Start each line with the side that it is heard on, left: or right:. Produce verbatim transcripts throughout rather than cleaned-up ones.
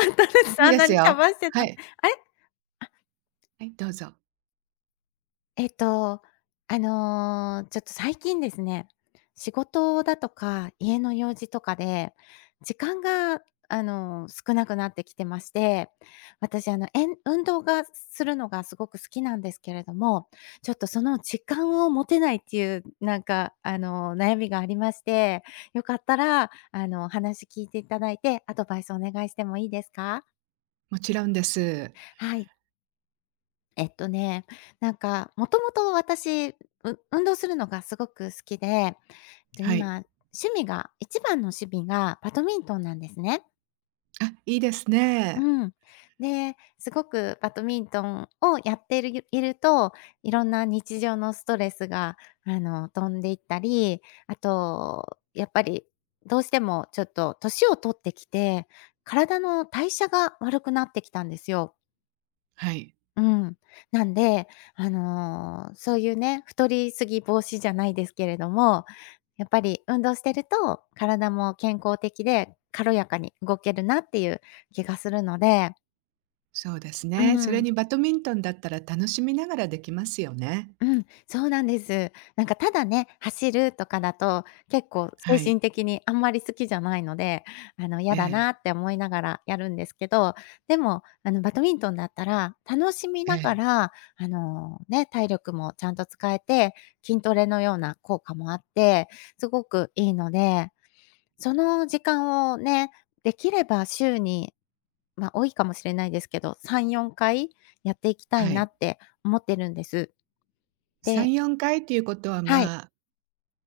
left: 簡単です。
right: いい
left: あん
right: で
left: な
right: す
left: にしゃ
right: よ。
left: ばしてた。
right: は
left: あれ、
right: い。はい、どうぞ。
left: えっと、あの、ちょっと最近ですね、仕事だとか家の用事とかで、時間が、あの、少なくなってきてまして、私、あの、えん運動がするのがすごく好きなんですけれども、ちょっとその時間を持てないっていう、なんか、あの、悩みがありまして、よかったら、あの、お話聞いていただいて、アドバイスお願いしてもいいですか？
right: もちろんです。
left: はい。えっとね、なんか、もともと私、う運動するのがすごく好きで、と
right: はい。
left: 今、趣味が、一番の趣味がバドミントンなんですね。
right: あ、いいですね。
left: うん。で、すごくバドミントンをやっているいると、いろんな日常のストレスが、あの、飛んでいったり、あと、やっぱり、どうしてもちょっと年を取ってきて、体の代謝が悪くなってきたんですよ。
right: はい。
left: うん。なんで、あの、そういうね、太りすぎ防止じゃないですけれども、やっぱり運動してると、体も健康的で軽やかに動けるなっていう気がするので。
right: そうです
left: う
right: ね。それ
left: ん
right: にバドミントンだったら楽しみながらできますよね。
left: うん、そうなんです。なんかただね、走るとかだと、結構
right: は
left: 精
right: い。
left: 神的にあんまり好きじゃないので、あの、嫌
right: え
left: だ
right: え、
left: なって思いながらやるんですけど、でも、あの、バドミントンだったら、楽しみ
right: え
left: なが
right: え、
left: ら、あの、ね、体力もちゃんと使えて、筋トレのような効果もあって、すごくいいので、その時間をね、できれば週に、ま、多いかもしれないですけど、さん、よんかいやっていきたい
right: は
left: な
right: い。
left: って思ってるんです。で
right: さん、よんかいっていうことは、
left: はい、
right: まあ、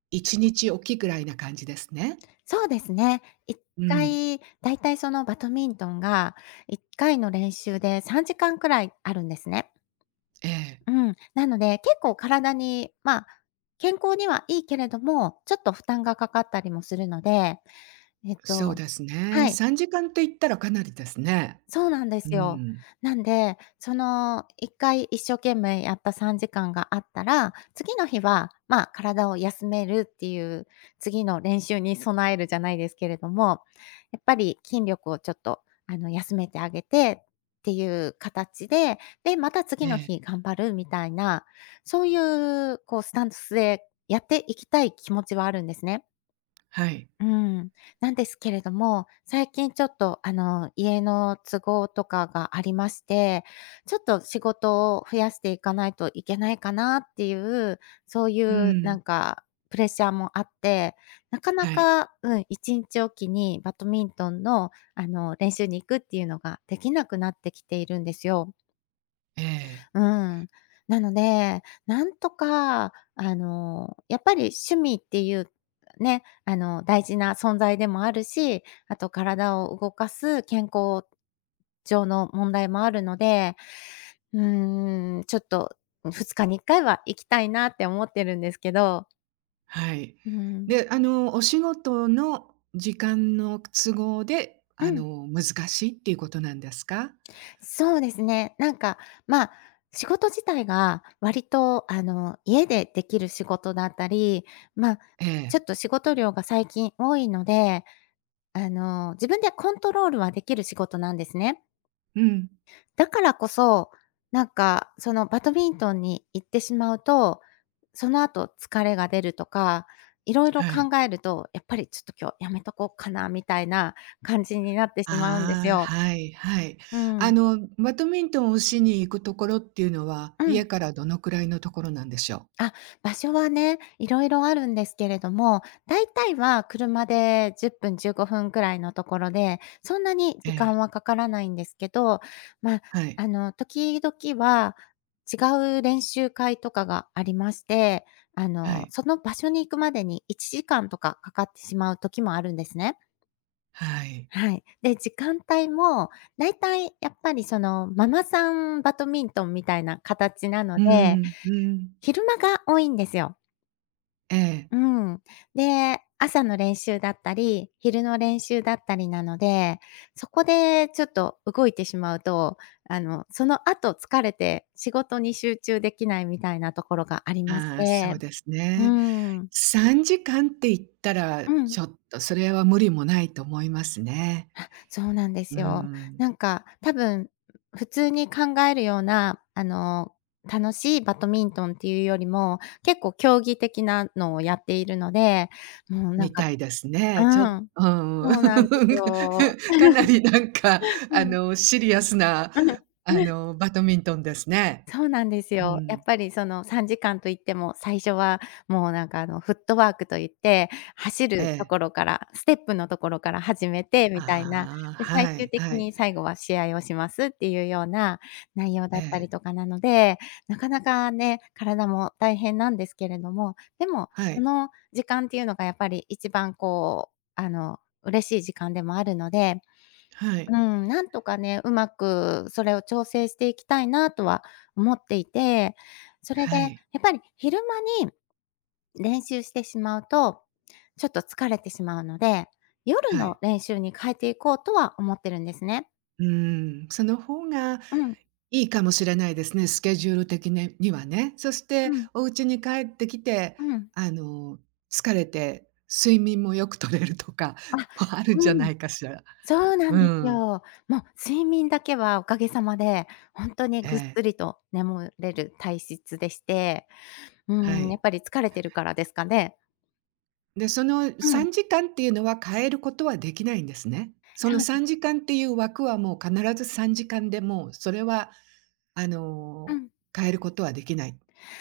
right: いちにちおきぐらいな感じですね。
left: そうですね。1
right: うん。
left: 回、だいたいそのバドミントンがいっかいの練習でさんじかんくらいあるんですね。
right: ええ、
left: うん。なので、結構体に、まあ、健康にはいいけれども、ちょっと負担がかかったりもするので、えっ
right: そう
left: と
right: ですね。
left: はい。
right: さんじかんって言ったらかなりですね。
left: そうなんで
right: う
left: すよ。
right: ん。
left: なんで、そのいっかい一生懸命やったさんじかんがあったら、次の日は、まあ、体を休めるっていう、次の練習に備えるじゃないですけれども、やっぱり筋力をちょっと、あの、休めてあげてっていう形で、で、また次
right: え
left: の
right: え、
left: 日頑張るみたいな、そういうこうスタンスでやっていきたい気持ちはあるんですね。
right: はい。
left: うん。なんですけれども、最近ちょっと、あの、家の都合とかがありまして、ちょっと仕事を増やしていかないといけないかなっていう、そうい
right: う
left: うな
right: ん、
left: んかプレッシャーもあって、なかな
right: はい。
left: か、うん、いちにちおきにバドミントンの、あの、練習に行くっていうのができなくなってきているんですよ。
right: ええ。
left: うん。なので、なんとか、あの、やっぱり趣味っていう、ね、あの、大事な存在でもあるし、あと体を動かす健康上の問題もあるので、うーん、ちょっと、ふつかにいっかいは行きたいなって思ってるんですけど。
right: はい。
left: うん。
right: で、あの、お仕事の時間の都合で、
left: う
right: あ
left: ん。
right: の、難しいっていうことなんですか？
left: そうですね。なんか、まあ、仕事自体が割と、あの、家でできる仕事だったり、まあ、
right: え
left: ちょ
right: え。
left: っと仕事量が最近多いので、あの、自分でコントロールはできる仕事なんですね。
right: うん。
left: だからこそ、なんか、そのバドミントンに行ってしまうと、その後疲れが出るとか、いろいろ
right: はい。
left: 考えると、やっぱりちょっと今日やめとこうかなみたいな感じになってしまうんです
right: ああ、
left: よ。
right: はいはい。
left: う
right: あ
left: ん。
right: の、バドミントンをしに行くところっていうのは、
left: うん。
right: 家からどのくらいのところなんでしょう？
left: あ、場所はね、いろいろあるんですけれども、大体は車でじゅっぷん、じゅうごふんくらいのところで、そんなに
right: え
left: 時
right: え。
left: 間はかからないんですけど、まあ、
right: はい。
left: あの、時々は違う練習会とかがありまして、あ
right: は
left: の、
right: い。
left: その場所に行くまでにいちじかんとかかかってしまう時もあるんですね。
right: はい。
left: はい。で、時間帯も大体やっぱりそのママさんバドミントンみたいな形なの
right: う
left: で、
right: んうん。
left: 昼間が多いんですよ。
right: ええ。
left: うん。で、朝の練習だったり、昼の練習だったりなので、そこでちょっと動いてしまうと、あの、その後疲れて仕事に集中できないみたいなところがありまし
right: ああ、そ
left: て。
right: うです
left: う
right: ね。
left: ん。うん。
right: さんじかんって言ったら、ちょっ とそれは無理もないと思いますね。
left: あ、そうなんで
right: う
left: すよ。
right: ん。
left: なんか多分、普通に考えるような、あの、楽しいバドミントンっていうよりも、結構競技的なのをやっているので、もうな
right: み
left: んか
right: たいです
left: う
right: ね。ちょっ
left: ん、
right: うん
left: そうなんです よ。
right: かなりなんか、
left: う
right: あ
left: ん。
right: の、シリアスな、
left: う
right: あ
left: ん。
right: の、バドミントンですね。
left: そうなんです
right: う
left: よ。やっ
right: ん。
left: ぱりそのさんじかんといっても、最初はもうなんかあのフットワークといって、走
right: え
left: ると
right: え。
left: ころから、ステップのところから始めてみたいな、
right: ああ、
left: で、最
right: は
left: 終
right: い
left: 的
right: はい。
left: に最後は試合をしますっていうような内容
right: え
left: だったり
right: え。
left: とかなので、なかなかね、体も大変なんですけれども、でも、
right: は
left: そ
right: い。
left: の時間っていうのがやっぱり一番こう、あの、嬉しい時間でもあるので
right: はい。
left: うん、なんとかね、うまくそれを調整していきたいなとは思っていて、それで
right: は
left: やっ
right: い。
left: ぱり昼間に練習してしまうと、ちょっと疲れてしまうので、夜
right: は
left: の
right: い。
left: 練習に変えていこうとは思ってるんですね。
right: うん、その方が
left: うん、
right: いいかもしれないですね、スケジュール的ににはね。そし
left: う
right: て
left: ん、
right: お家に帰ってきて、
left: うん。
right: あの、疲れて睡眠もよく取れるとか
left: あ、
right: もあるんじ
left: う
right: ゃな
left: ん、
right: いかしら。
left: そうなん
right: う
left: です
right: ん。
left: よ。もう睡眠だけはおかげさまで、本当に
right: え
left: ぐっ
right: え。
left: すりと眠れる体質でして、
right: は
left: うん、や
right: い。
left: っぱり疲れてるからですかね。
right: で、その
left: うん、
right: さんじかんっていうのは変えることはできないんですね。そ
left: そ
right: の
left: うで
right: 3
left: す。
right: 時間っていう枠はもう必ずさんじかんでもうそれはあ
left: う
right: の、
left: ん。
right: 変えることはできない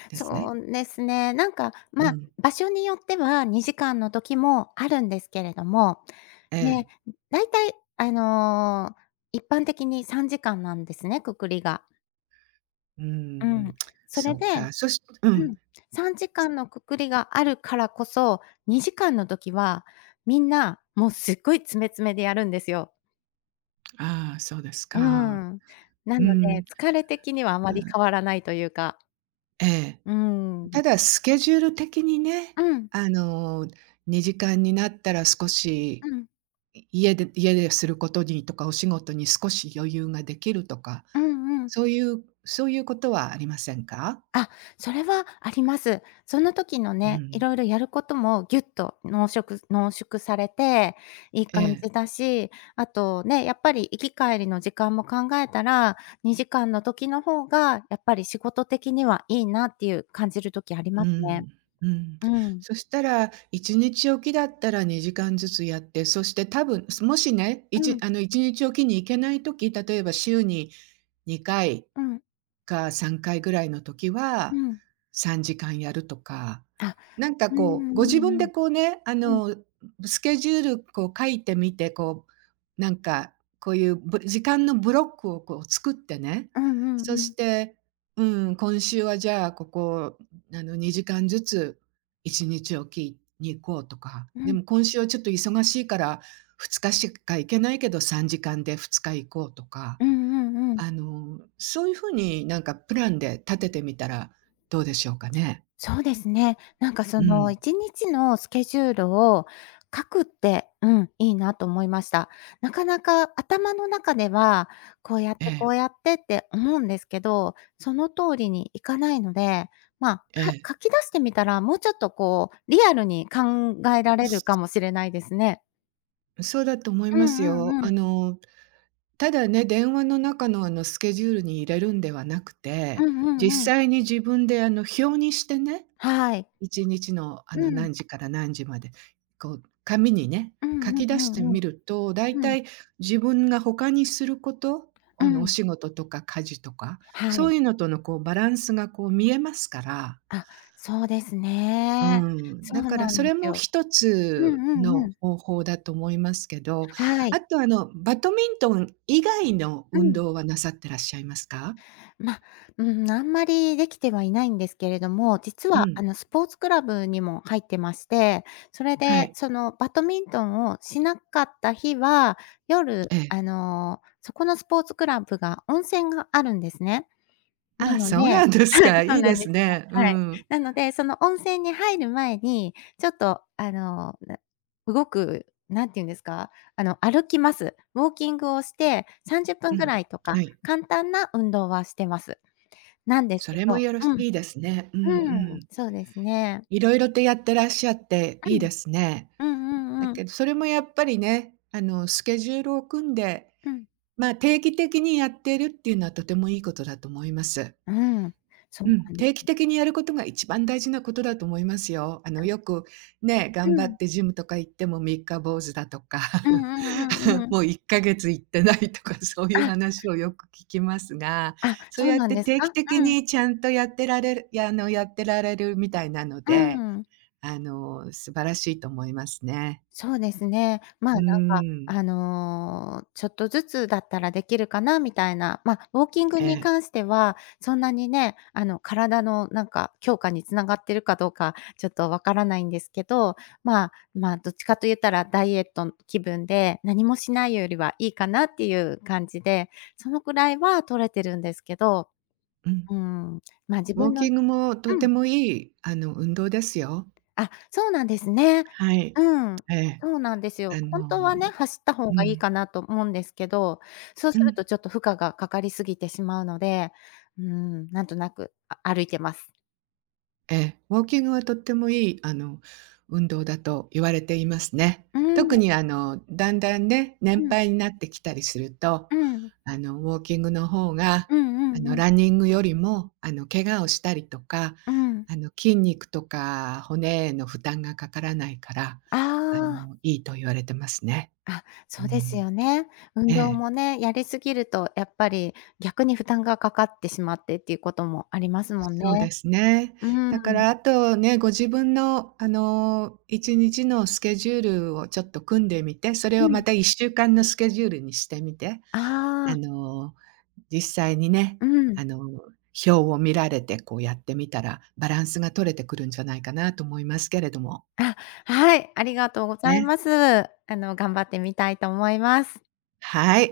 right: ですね。
left: そうですね。なんか、
right: う
left: まあ、
right: ん。
left: 場所によってはにじかんの時もあるんですけれども、
right: え
left: ね、
right: え。
left: だいたいあの、一般的にさんじかんなんですね、くくりが。
right: う
left: う
right: ん。
left: ん。それ
right: そ
left: で
right: うか。そしう
left: う
right: ん。
left: ん、さんじかんのくくりがあるからこそ、にじかんの時はみんな、もうすっごい詰め詰めでやるんですよ。
right: ああ、そうです
left: う
right: か。
left: ん。な
right: う
left: の
right: ん。
left: で、疲れ的にはあまり
right: あ、
left: 変わらないというか。
right: ええ。
left: うん。
right: ただスケジュール的にね、
left: うん。
right: あの、にじかんになったら少
left: う
right: し
left: ん。
right: 家で家ですることにとか、お仕事に少し余裕ができるとか、
left: うんうん。
right: そういうそういうことはありませんか？
left: あ、それはあります。その時の
right: う
left: ね、い
right: ん。
left: ろいろやることもぎゅっと濃縮濃縮されて、いい
right: え
left: 感
right: え。
left: じだし、あとね、やっぱり行き帰りの時間も考えたら、にじかんの時の方がやっぱり仕事的にはいいなっていう感じる時あり
right: う
left: ますね。
right: ん。うん。
left: うん。
right: そしたら、いちにちおきだったらにじかんずつやって、そして多分、もしね、い
left: う
right: ち
left: ん、
right: あの、いちにちおきに行けないとき例えば週ににかい
left: うん、
right: かさんかいぐらいの時
left: う
right: は、
left: ん。
right: さんじかんやるとか、
left: あ、
right: なんか
left: うん
right: こ
left: う
right: う、ご自
left: んうん
right: 分
left: う
right: で
left: ん。
right: こうね、あ
left: うん。
right: の、スケジュールこう書いてみて、こう、なんか、こういうぶ時間のブロックをこう作ってね、
left: うんう
right: そ
left: んう
right: し
left: ん。
right: て、うん、今週はじゃあここ、あの、にじかんずついちにちおきに行こうとか、
left: う
right: で
left: ん。
right: も今週はちょっと忙しいからふつかしか行けないけどさんじかんでふつか行こうとか。
left: うんうんうん。
right: あの、そういう風になんかプランで立ててみたらどうでしょうかね。
left: そうですね。なんか
right: う
left: その
right: ん。
left: いちにちのスケジュールを書くって、うん、いいなと思いました。なかなか頭の中では、こうやっ
right: え
left: てこ
right: え、
left: うやってって思うんですけど、その通りにいかないので、まあ、
right: ええ。
left: か書き出してみたら、もうちょっとこうリアルに考えられるか
right: す
left: もしれないですね。
right: そうだと思い
left: う
right: ます
left: んう
right: よ。
left: んう
right: あ
left: ん。
right: の、ただね、電話の中のあのスケジュールに入れるんではなく
left: う
right: て、
left: んう
right: 実
left: んうん。
right: 際に自分であの表にしてね、
left: はい。
right: いちにちの、あ
left: う
right: の、
left: ん。
right: 何時から何時まで、こう、紙にね、
left: うん
right: 書
left: うん
right: き出し
left: う
right: て
left: んうん。
right: みると、大
left: うん。
right: 体自分が他にすること、
left: う
right: あの、お
left: ん。
right: 仕事とか家事とか、
left: は
right: そ
left: い。
right: ういうのとの、こう、バランスが、こう、見えますから。
left: あ、そうです
right: う
left: ね。
right: ん、
left: そ
right: だ
left: う
right: から
left: なん
right: そ
left: で
right: れ
left: す
right: も
left: よ。
right: 一
left: うん
right: つ
left: うんう
right: の
left: ん。
right: 方法だと思いますけど、
left: はい。
right: あと、あの、バドミントン以外の
left: う
right: 運
left: ん。
right: 動はなさってらっしゃいますか？
left: ま、うん、あんまりできてはいないんですけれども、実
right: う
left: はあ
right: ん、
left: のスポーツクラブにも入ってまして、それ
right: は
left: で
right: い、
left: そのバドミントンをしなかった日は、夜、
right: ええ。
left: あの、そこのスポーツクラブが温泉があるんですね。な
right: あ、
left: ので
right: そう
left: はい
right: なんですか。
left: そ
right: い
left: う
right: い
left: な
right: で
left: ん
right: す
left: ですよ。
right: ね。う
left: はい。
right: ん。
left: なので、その温泉に入る前に、ちょっとあの、な動く、何て言うんですか、あの、歩きます。ウォーキングをして、30
right: う
left: 分ぐ
right: ん、
left: らいとか、
right: はい。
left: 簡単な運動はしてます。なんです
right: そ
left: け
right: れも
left: ど
right: よろし
left: うん、
right: いいですね。うんう
left: うん、
right: ん。
left: そうですね。
right: いろいろとやってらっしゃって
left: う
right: いい
left: ん。
right: ですね。
left: うんう
right: だ
left: んうん。
right: けど、それもやっぱりね、あの、スケジュールを組んで、
left: うん。
right: まあ、定期的にやってるっていうのはとてもいいことだと思います。
left: うーん、そ
right: う
left: う
right: ん、
left: なんです。
right: 定期的にやることが一番大事なことだと思いますよ。あの、よくね、
left: う
right: 頑張っ
left: ん。
right: てジムとか行っても三日坊主だとか、
left: うんうんうん うん。
right: もういっかげつ行ってないとか、そういう
left: あ、
right: 話をよく聞きますが、
left: あ、
right: そう
left: そう
right: やっ
left: なん
right: て
left: です
right: 定
left: か？う
right: 期的
left: ん、
right: にちゃんとやってられるやあの、やってられるみたいなの
left: う
right: で、
left: ーん。
right: あの、素晴らしいと思いますね。
left: そうですね。まあ、
right: う
left: なんか、
right: ん、
left: あの、ちょっとずつだったらできるかなみたいな、ま、ウォーキング
right: え
left: に
right: え、
left: 関しては、そんなにね、あの、体のなんか強化に繋がってるかどうかちょっとわからないんですけど、まあまあ、どっちかと言ったらダイエット気分で、何もしないよりはいいかなっていう感じで、そのくらいは取れてるんですけど、
right: うん。
left: うん、ま、自
right: ウォー
left: 分の
right: キングもと
left: う
right: て
left: ん。
right: もいい、あの、運動ですよ。
left: あ、そうなんですね。
right: はい。
left: うん。
right: ええ、
left: そうなんですよ。
right: あ
left: ほんとは
right: の
left: ね、走った方
right: う
left: がいい
right: ん。
left: かなと思うんですけど、そう
right: う
left: する
right: ん、
left: とちょっと負荷がかかりすぎてしまうので、うーん、なんとなく、あ歩いてます。
right: ええ、ウォーキングはとってもいい、あの、運動だと言われていますね。
left: う
right: 特
left: ん、
right: にあの、だんだんね、
left: うん
right: 年
left: うん。
right: 配になってきたりすると、
left: うん
right: あの、ウォーキングの方が、
left: う
right: あ
left: ん
right: の、
left: うん。
right: ランニングよりも、あの、怪我をしたりとか、
left: うん。
right: あの、筋肉とか骨への負担がかからないから、
left: あ
right: あ
left: あ、
right: の、いいと言われてますね。
left: あ、
right: う
left: そうです
right: ん、
left: よね。運
right: え
left: 動
right: え。
left: もね、やりすぎるとやっぱり逆に負担がかかってしまってっていうこともありますもんね。
right: そうですね。
left: うん。
right: だからあとね、ご自分のあの、いちにちのスケジュールをちょっと組んでみて、それ
left: う
right: をま
left: ん。
right: たいっしゅうかんのスケジュールにしてみて、
left: あ
right: あ
left: あ、
right: の、実際にね、
left: うん。
right: あの、表を見られてこうやってみたら、バランスが取れてくるんじゃないかなと思いますけれども。
left: あ、はい、ありがとうござい
right: ね。
left: ます。あの、頑張ってみたいと思います。
right: はい。